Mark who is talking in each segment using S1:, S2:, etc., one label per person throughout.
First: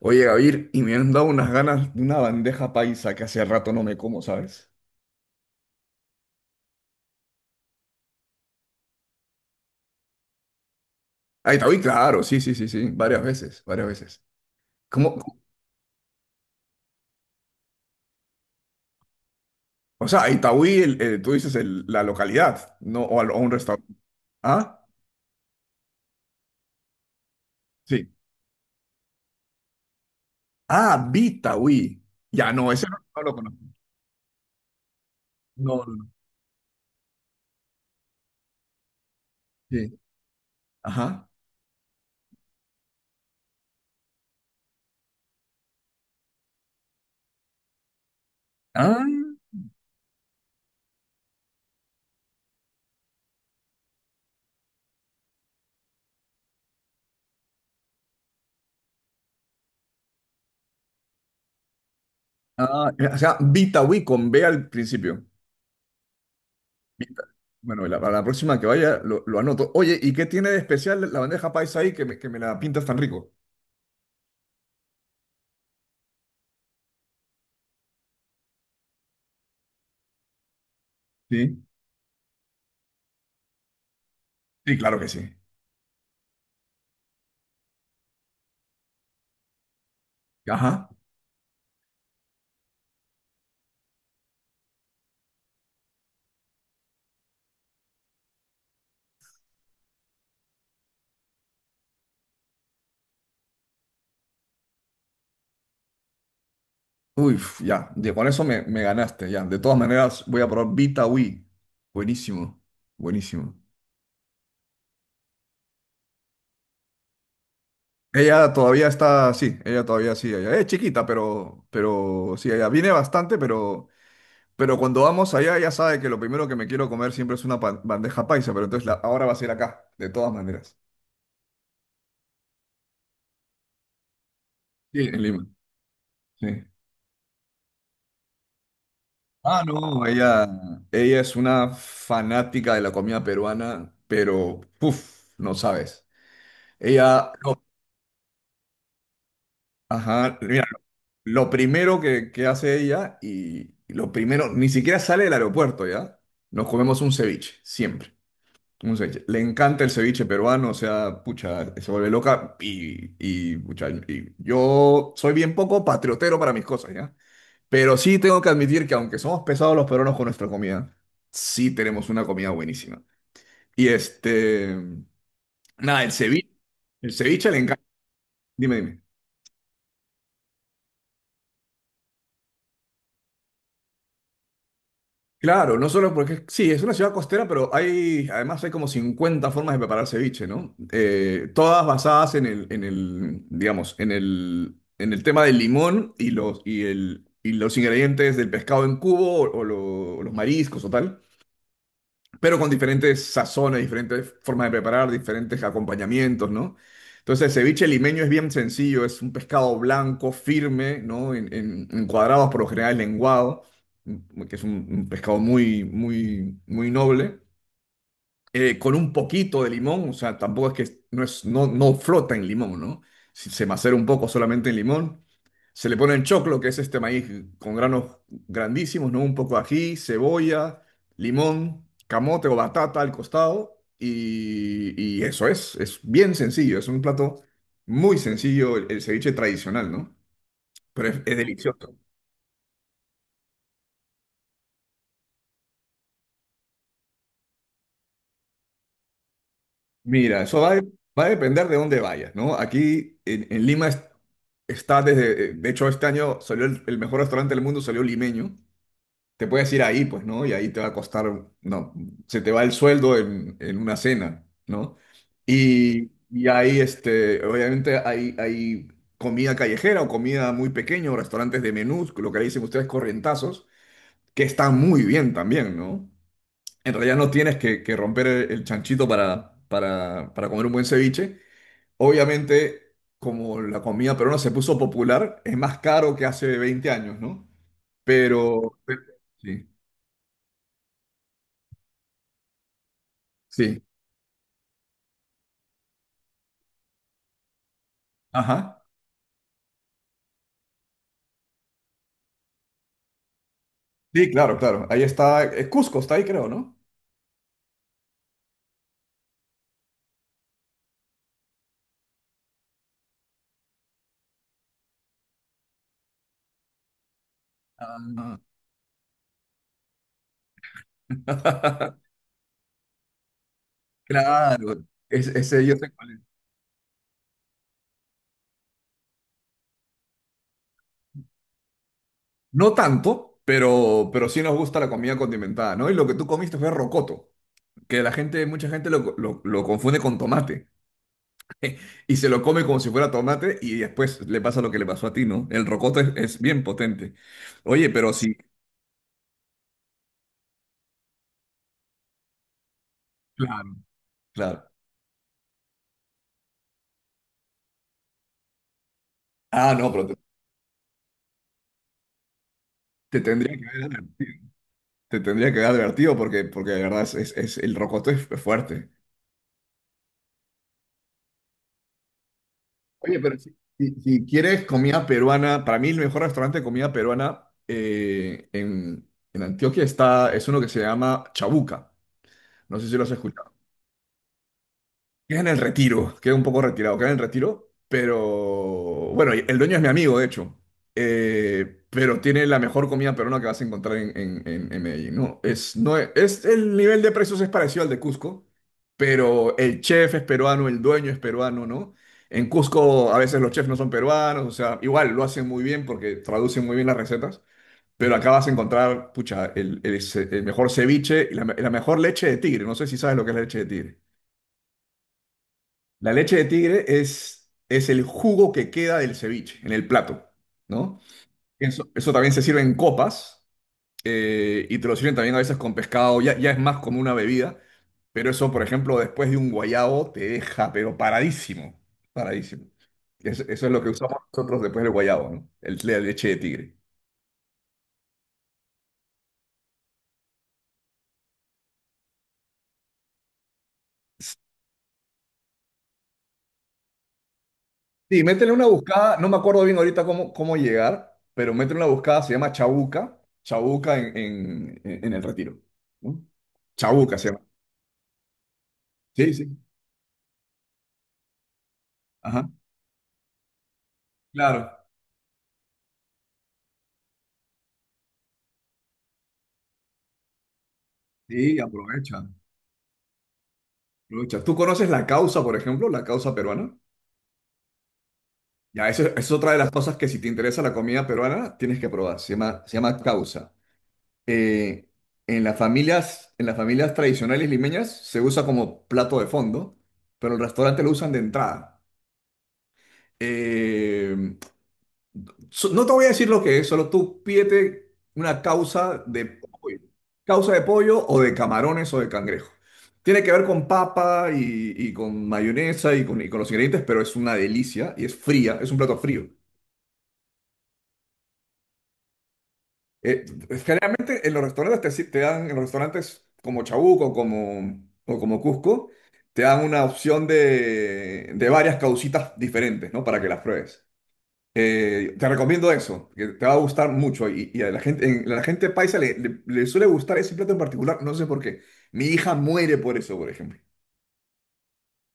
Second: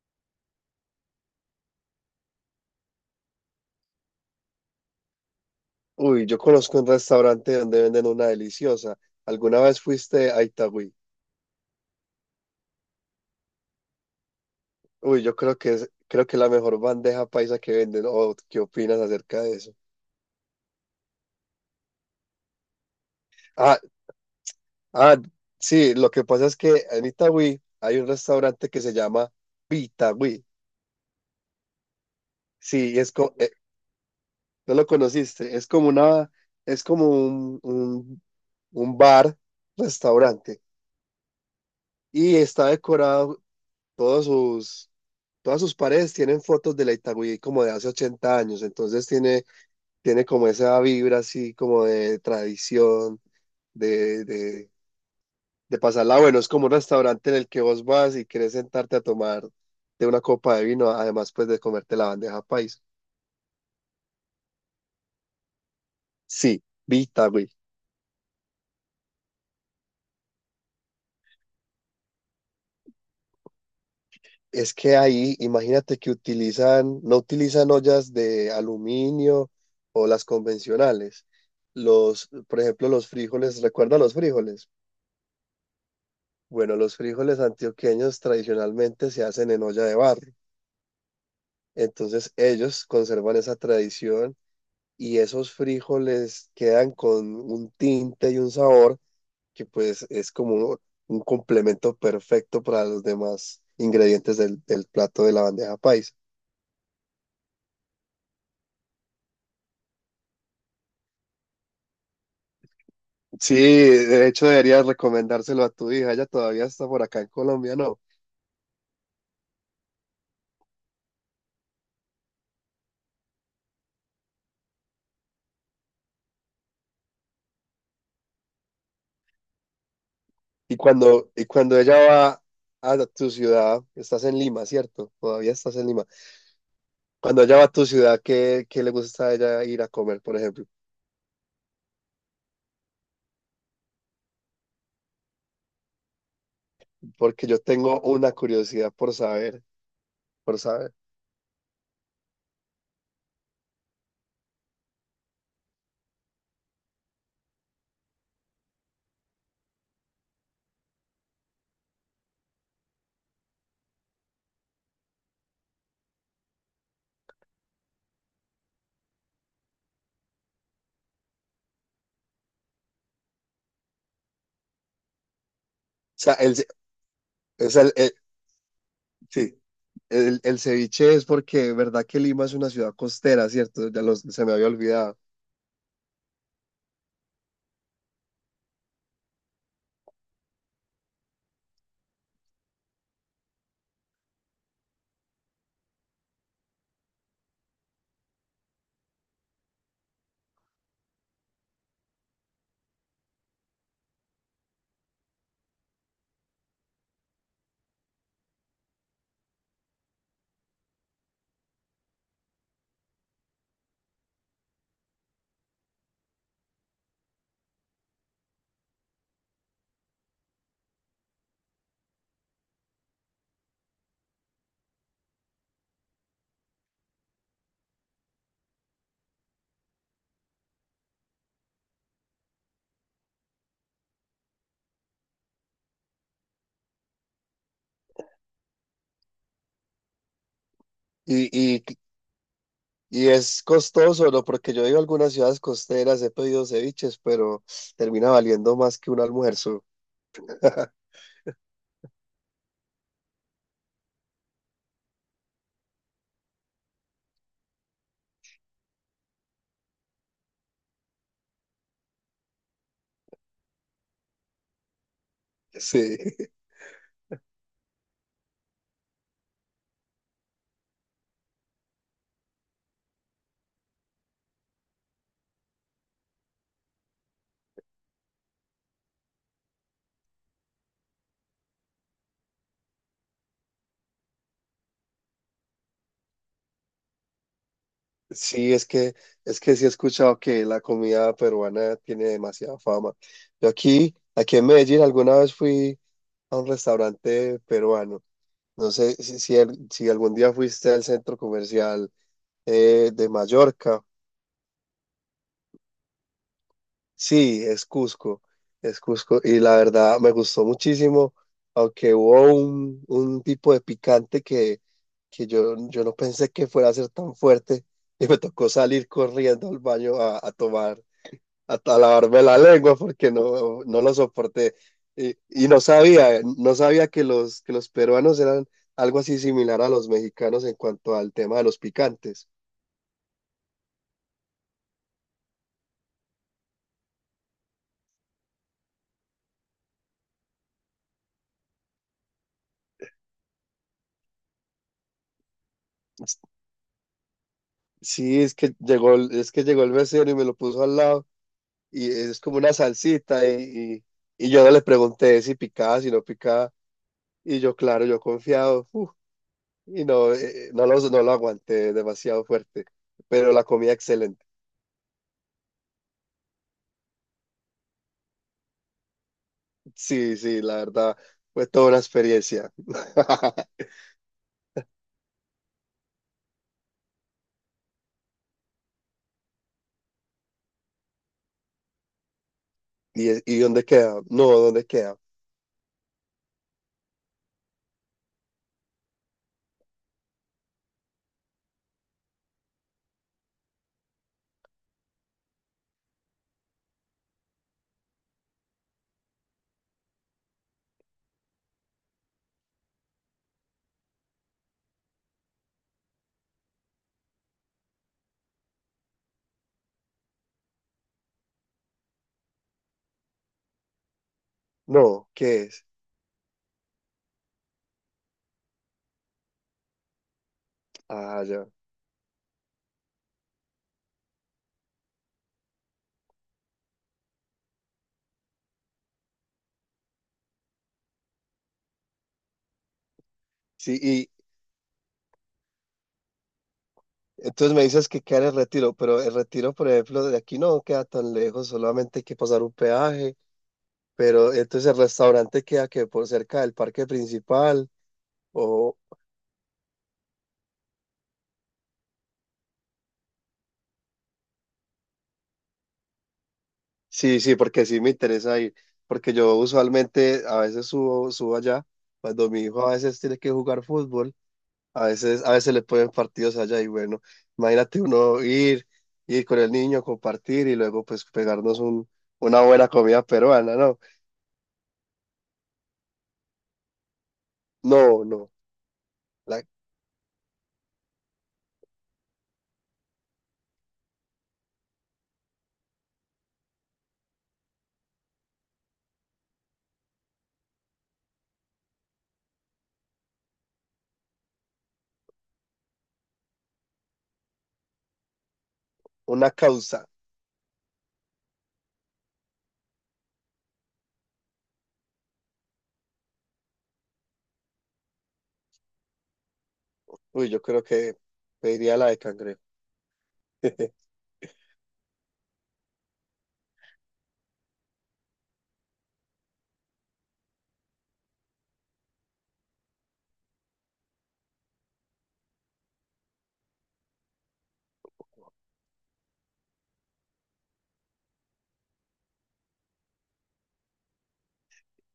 S1: Oye, Gabriel, y me han dado unas ganas de una bandeja paisa que hace rato no me como, ¿sabes?
S2: Uy, yo conozco un restaurante donde venden una deliciosa. ¿Alguna vez fuiste a Itagüí?
S1: Aitaúí, claro, sí, sí, sí, sí, varias veces, varias veces. ¿Cómo?
S2: Uy, yo
S1: ¿Cómo?
S2: creo que es la mejor bandeja paisa que venden. ¿O qué opinas acerca de eso?
S1: O sea, Aitaúí, tú dices la localidad, ¿no? O, o un
S2: Ah,
S1: restaurante. ¿Ah?
S2: ah, sí, lo que pasa es que en Itagüí hay un
S1: Sí.
S2: restaurante que se llama Vitagüí.
S1: Ah, Bitaúí. Ya, no, ese
S2: Sí,
S1: no,
S2: y es
S1: no lo conozco.
S2: no lo conociste, es
S1: No,
S2: como
S1: no, no.
S2: una, es como un bar,
S1: Sí.
S2: restaurante,
S1: Ajá.
S2: y está decorado todos sus Todas sus paredes tienen fotos de la Itagüí como de hace 80 años,
S1: Ah,
S2: entonces tiene, tiene como esa vibra así como de tradición, de, de, de pasarla bueno. Es como un restaurante en el que vos vas y querés sentarte a tomar de una copa de vino, además pues de comerte la bandeja paisa.
S1: o sea, Bitaúí con B al principio.
S2: Sí, vi
S1: Vita-
S2: Itagüí.
S1: Bueno, para la próxima que vaya lo anoto. Oye, ¿y qué tiene de especial la bandeja paisa ahí que que me la pintas tan rico?
S2: Es que ahí, imagínate que utilizan, no utilizan ollas de aluminio o las convencionales.
S1: Sí.
S2: Los, por ejemplo, los frijoles, ¿recuerda los frijoles?
S1: Sí, claro que sí.
S2: Bueno, los frijoles antioqueños tradicionalmente se hacen en olla de barro.
S1: Ajá.
S2: Entonces ellos conservan esa tradición y esos frijoles quedan con un tinte y un sabor que pues es como un complemento perfecto para los demás ingredientes del plato de la bandeja paisa.
S1: Uy, ya. Con eso me ganaste, ya. De todas maneras, voy a probar Vita Wii. Buenísimo.
S2: Sí,
S1: Buenísimo.
S2: de hecho deberías recomendárselo a tu hija, ella todavía está por acá en Colombia, ¿no?
S1: Ella todavía está, sí, ella todavía sí, ella es chiquita, pero sí, ella viene bastante, pero cuando vamos allá, ella sabe que lo primero que me quiero comer siempre es una bandeja paisa, pero entonces ahora va a ser acá, de todas maneras.
S2: Y cuando ella va a tu ciudad, estás en Lima,
S1: Sí,
S2: ¿cierto?
S1: en Lima.
S2: Todavía estás en Lima.
S1: Sí.
S2: Cuando ella va a tu ciudad, ¿qué le gusta a ella ir a
S1: No,
S2: comer, por ejemplo?
S1: ella es una fanática de la comida peruana, pero, uff, no sabes. Ella.
S2: Porque yo tengo una curiosidad por saber,
S1: Ajá,
S2: por
S1: mira,
S2: saber. O
S1: lo primero que hace ella y lo primero, ni siquiera sale del aeropuerto, ¿ya? Nos comemos un ceviche, siempre. Un ceviche. Le encanta el ceviche peruano, o sea, pucha, se vuelve loca pucha, y yo soy bien poco patriotero para mis cosas, ¿ya? Pero sí tengo que admitir que aunque somos pesados los peruanos con nuestra comida, sí tenemos una comida buenísima. Y este, nada,
S2: sea, el, ce-
S1: el ceviche le
S2: o
S1: encanta.
S2: sea, el-
S1: Dime, dime.
S2: Sí, el ceviche es porque, ¿verdad que Lima es una ciudad costera, cierto? Se me había olvidado.
S1: Claro, no solo porque sí, es una ciudad costera, pero hay, además hay como 50 formas de preparar ceviche, ¿no? Todas basadas en el, digamos, en el tema del limón y los ingredientes del pescado en cubo o los mariscos o tal, pero con diferentes sazones, diferentes formas de preparar, diferentes acompañamientos, ¿no? Entonces, el ceviche limeño es bien sencillo, es un pescado blanco, firme, ¿no? En cuadrados, por lo general lenguado, que es un pescado muy noble, con un poquito de limón, o sea, tampoco es que no, es, no, no flota en limón, ¿no? Se macera un poco solamente en limón. Se le pone en choclo, que es este maíz con granos grandísimos, ¿no? Un poco de ají, cebolla, limón, camote o batata al costado. Y eso es bien sencillo, es un plato muy sencillo, el ceviche tradicional, ¿no? Pero es
S2: Y, y,
S1: delicioso.
S2: y es costoso, ¿no? Porque yo he ido a algunas ciudades costeras, he pedido ceviches, pero termina valiendo más que un almuerzo.
S1: Mira, eso va, a de- va a depender de dónde vayas, ¿no? Aquí en Lima está desde, de hecho este año salió el mejor restaurante del mundo, salió limeño. Te puedes ir ahí, pues, ¿no? Y ahí te va a costar, no, se te va el sueldo en una cena, ¿no?
S2: Sí.
S1: Y ahí, este, obviamente hay, hay comida callejera o comida muy pequeña o restaurantes de menús, lo que le dicen ustedes corrientazos, que están muy bien también, ¿no? En realidad no tienes que romper el chanchito para comer un buen ceviche. Obviamente, como la comida peruana se puso popular, es más caro que hace 20 años, ¿no?
S2: Sí,
S1: Pero, pero-
S2: es
S1: sí.
S2: que sí he escuchado que la comida peruana tiene demasiada fama. Yo
S1: Sí,
S2: aquí en Medellín, alguna vez fui a un restaurante peruano.
S1: ajá.
S2: No sé si algún día fuiste al centro comercial de Mallorca.
S1: Sí, claro, claro. Ahí está. Cusco está ahí, creo, ¿no?
S2: Sí, es es Cusco. Y la verdad me gustó muchísimo, aunque hubo un tipo de picante yo no pensé que fuera a ser tan fuerte y
S1: Ah.
S2: me tocó salir corriendo al baño a tomar, a lavarme la lengua porque no lo soporté.
S1: Claro,
S2: Y,
S1: ese
S2: y
S1: yo
S2: no
S1: sé cuál es.
S2: sabía, no sabía que los peruanos eran algo así similar a los mexicanos en cuanto al tema de los picantes.
S1: No tanto, pero sí nos gusta la comida condimentada, ¿no? Y lo que tú comiste fue rocoto, que mucha gente lo confunde con tomate y se lo come como si fuera tomate y después le pasa lo que le pasó a ti, ¿no? El rocoto es bien potente. Oye, pero sí,
S2: Sí, es que llegó el mesero y me lo puso al lado. Y es como una salsita
S1: claro,
S2: y, y, y yo
S1: claro.
S2: no le pregunté si picaba, si no picaba y yo claro,
S1: No,
S2: y no, no lo aguanté demasiado fuerte,
S1: te
S2: pero
S1: tendría
S2: la
S1: que
S2: comida
S1: ver.
S2: excelente.
S1: Te tendría que haber advertido porque, porque de verdad es, el rocoto es fuerte.
S2: Sí, sí, la verdad fue toda una experiencia.
S1: Oye, pero si quieres comida peruana, para mí el mejor restaurante de comida peruana en Antioquia está, es uno que se llama Chabuca. No sé si lo has
S2: ¿Y,
S1: escuchado.
S2: y dónde queda? No, ¿dónde queda?
S1: Queda en el Retiro, queda un poco retirado, queda en el Retiro, pero bueno, el dueño es mi amigo, de hecho. Pero tiene la mejor comida peruana que vas a encontrar en Medellín, ¿no? Es, no es, el nivel de precios es parecido al de Cusco, pero el chef es peruano, el dueño es peruano, ¿no? En Cusco a veces los chefs no son peruanos, o sea, igual lo hacen muy bien porque traducen muy bien las recetas, pero acá vas a encontrar, pucha, el mejor ceviche y la mejor leche de tigre, no sé si sabes lo que es la leche de tigre.
S2: No, ¿qué es?
S1: La leche de tigre es el jugo que queda del ceviche en el plato, ¿no?
S2: Ah, ya.
S1: Eso también se sirve en copas, y te lo sirven también a veces con pescado, ya, ya es más como una bebida, pero eso, por ejemplo, después de un guayabo te deja, pero paradísimo, paradísimo. Eso es lo que
S2: Sí,
S1: usamos
S2: y
S1: nosotros después del guayabo, ¿no? La leche de tigre.
S2: entonces me dices que queda en el Retiro, pero el Retiro, por ejemplo, de aquí no queda tan lejos, solamente hay que pasar un peaje. Pero entonces el restaurante queda que por cerca del parque principal
S1: Sí, métele una
S2: o
S1: buscada, no me acuerdo bien ahorita cómo, cómo llegar, pero métele una buscada, se llama Chabuca, Chabuca en el Retiro, ¿no? Chabuca se llama.
S2: sí, sí, porque sí me interesa ir, porque
S1: Sí,
S2: yo
S1: sí,
S2: usualmente a veces subo allá,
S1: ajá,
S2: cuando mi hijo a veces tiene que jugar fútbol,
S1: claro.
S2: a veces le ponen partidos allá y bueno, imagínate uno ir con el niño, compartir y luego pues
S1: Sí,
S2: pegarnos
S1: aprovecha,
S2: una buena comida peruana, no,
S1: aprovecha. ¿Tú conoces la causa, por ejemplo, la causa peruana?
S2: no, no,
S1: Ya, eso eso es otra de
S2: la,
S1: las cosas que si te interesa la comida peruana, tienes que probar, se llama causa. Eh, en las familias, en las familias tradicionales limeñas se usa como plato de fondo, pero el restaurante lo usan de entrada. Eh, No te voy a decir lo que es, solo tú pídete una causa de
S2: una
S1: pollo.
S2: causa,
S1: Causa de pollo o de camarones o de cangrejo. Tiene que ver con papa y con mayonesa y con los ingredientes, pero es una delicia y es fría, es un plato frío.
S2: uy, yo creo que pediría la de cangrejo.
S1: Eh, Generalmente en los restaurantes te, si- te dan, en los restaurantes como Chabuco como, o como Cusco, te dan una opción de varias causitas diferentes, ¿no? Para que las pruebes. Te recomiendo eso, que te va a gustar mucho. Y a la gente, la gente paisa le suele gustar ese plato en particular, no sé por qué. Mi hija muere por eso, por ejemplo.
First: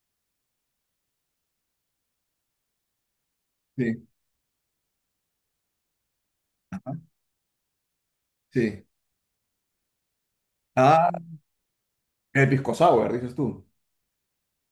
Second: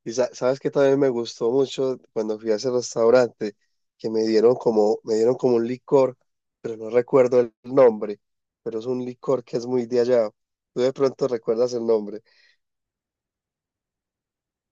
S2: Y sa- sabes que también me gustó mucho cuando fui a ese restaurante,
S1: Sí,
S2: que me me dieron como un licor, pero no recuerdo el nombre, pero
S1: sí.
S2: es un licor que es muy de allá. Tú de
S1: Ah,
S2: pronto recuerdas el nombre.
S1: el pisco sour, dices tú.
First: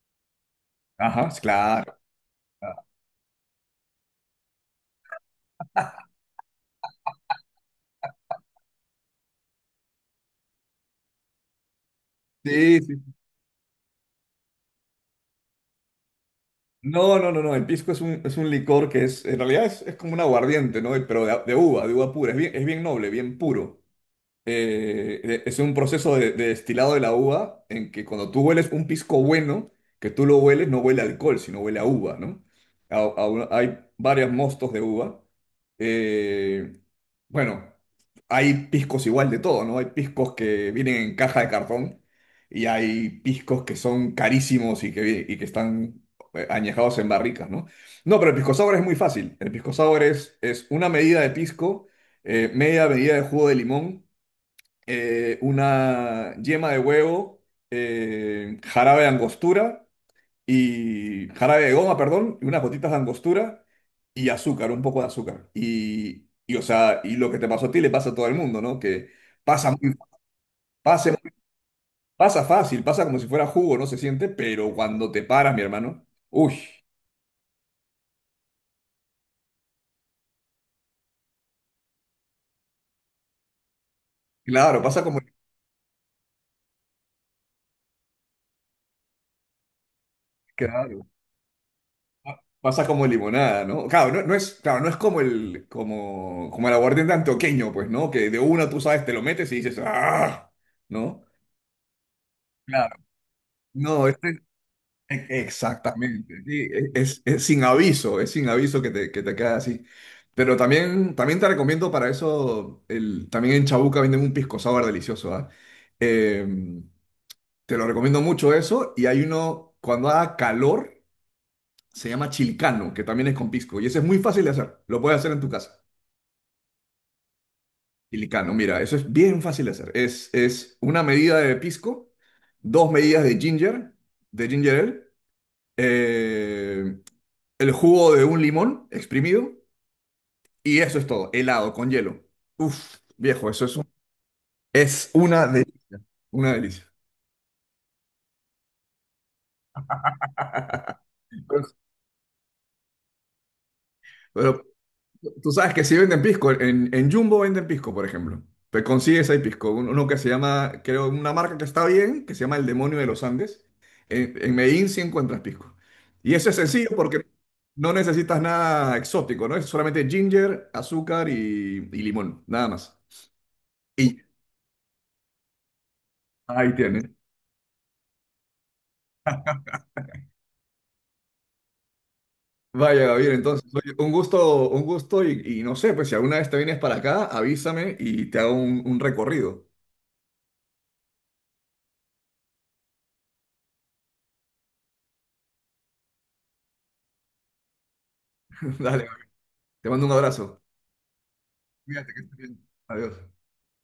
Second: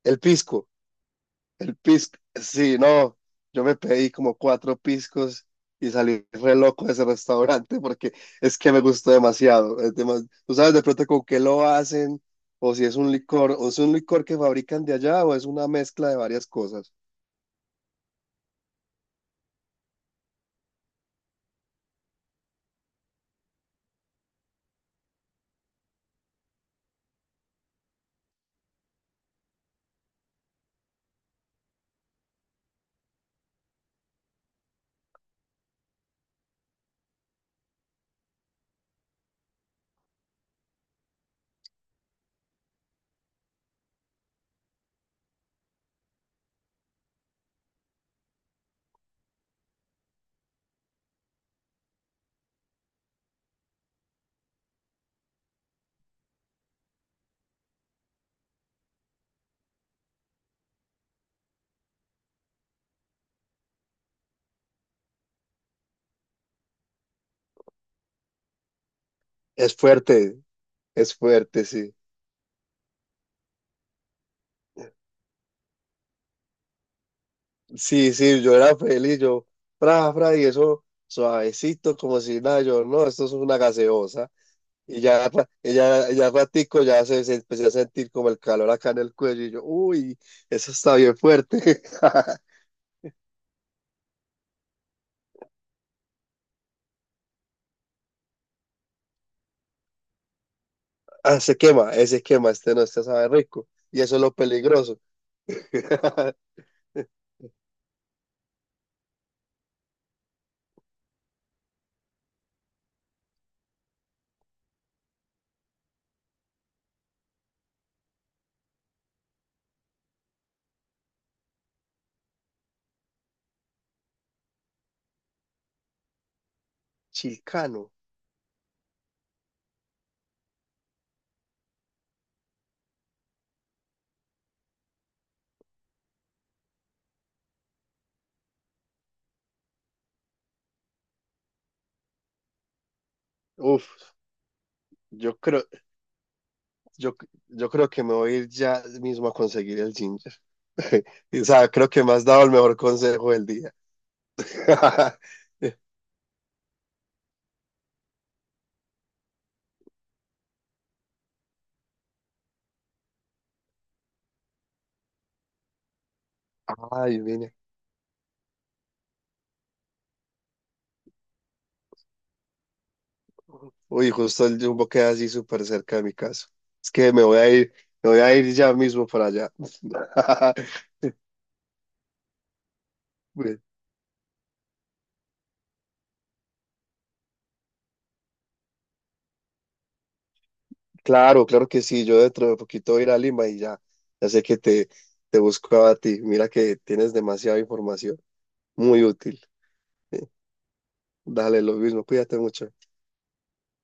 S2: El pisco,
S1: Ajá, sí,
S2: el
S1: claro.
S2: pisco.
S1: Ah.
S2: Sí, no, yo me pedí como cuatro piscos y salí re loco de ese restaurante porque es que me gustó demasiado. Es demas- Tú sabes de pronto con qué lo hacen, o
S1: Sí,
S2: si es un
S1: sí.
S2: licor, o es un licor que fabrican de allá, o es una mezcla de varias cosas.
S1: No, no, no, no. El pisco es un licor que es, en realidad es como un aguardiente, ¿no? Pero de uva pura. Es bien noble, bien puro. eh, es un proceso de destilado de la uva en que cuando tú hueles un pisco bueno, que tú lo hueles, no huele a alcohol, sino huele a uva, ¿no? Hay varios mostos de uva. Eh, bueno, hay piscos igual de todo, ¿no? Hay piscos que vienen en caja de cartón y hay piscos que son carísimos y y que están añejados en barricas, ¿no? No, pero el pisco sour es muy fácil. El pisco sour es una medida de pisco, media medida de jugo de limón, una yema de huevo, jarabe de angostura y jarabe de goma, perdón, y unas gotitas de angostura y azúcar, un poco de azúcar. Y, o sea, y lo que te pasó a ti le pasa a todo el mundo, ¿no? Que pasa
S2: Es
S1: muy, pasa,
S2: es
S1: muy-
S2: fuerte, sí.
S1: pasa fácil, pasa como si fuera jugo, no se siente, pero cuando te paras, mi hermano, uy,
S2: Sí, sí, yo era feliz, fra, fra, y eso suavecito, como si nada, yo, no, esto es una gaseosa.
S1: claro,
S2: Y
S1: pasa como...
S2: ya ratico, ya se empecé a sentir como el calor acá en el cuello, y yo, uy, eso está
S1: claro,
S2: bien fuerte.
S1: pasa como limonada, ¿no? Claro, no, no es, claro, no es como el, como, como el aguardiente antioqueño, pues, ¿no? Que de una tú sabes, te lo metes y dices, ¡ah! ¿No?
S2: Ah, se quema, ese quema, este no,
S1: Claro.
S2: este sabe rico. Y
S1: No,
S2: eso es lo
S1: este,
S2: peligroso.
S1: e- exactamente. Sí, es sin aviso que que te queda así. Pero también, también te recomiendo para eso, también en Chabuca venden un pisco sour delicioso, ¿ah? Eh, Te lo recomiendo mucho eso. Y hay uno, cuando haga calor, se llama chilicano, que también es con pisco, y ese es muy fácil de hacer, lo puedes hacer en tu casa.
S2: Chilcano,
S1: Chilicano, mira, eso es bien fácil de hacer. Es una medida de pisco, dos medidas de ginger ale, eh, el jugo de un limón exprimido, y eso es todo, helado con hielo. Uf, viejo,
S2: uf,
S1: es
S2: yo
S1: una
S2: creo,
S1: delicia, una delicia.
S2: yo, yo creo que me voy a ir ya mismo a conseguir el ginger. O sea, creo que me has dado el mejor consejo del día.
S1: Pero, tú sabes que sí venden pisco. En Jumbo venden pisco, por ejemplo. Te consigues ahí pisco. Uno que se llama, creo, una marca que está bien, que se llama El Demonio de los Andes. En Medellín sí encuentras pisco. Y eso es sencillo
S2: Ay,
S1: porque
S2: mira.
S1: no necesitas nada exótico, ¿no? Es solamente ginger, azúcar y limón, nada más.
S2: Uy,
S1: Y
S2: justo el Jumbo queda así súper cerca de mi casa.
S1: ahí
S2: Es
S1: tienes.
S2: que me voy a me voy a ir ya mismo para allá.
S1: Vaya, Gabriel,
S2: Pues,
S1: entonces, oye, un gusto y no sé, pues si alguna vez te vienes para acá, avísame y te hago un recorrido.
S2: claro, claro que sí. Yo dentro de poquito voy a ir a Lima y ya sé que te busco a ti. Mira que tienes demasiada información, muy
S1: Dale,
S2: útil.
S1: te mando un abrazo.
S2: Dale, lo mismo,
S1: Cuídate, que estés
S2: cuídate
S1: bien.
S2: mucho.
S1: Adiós.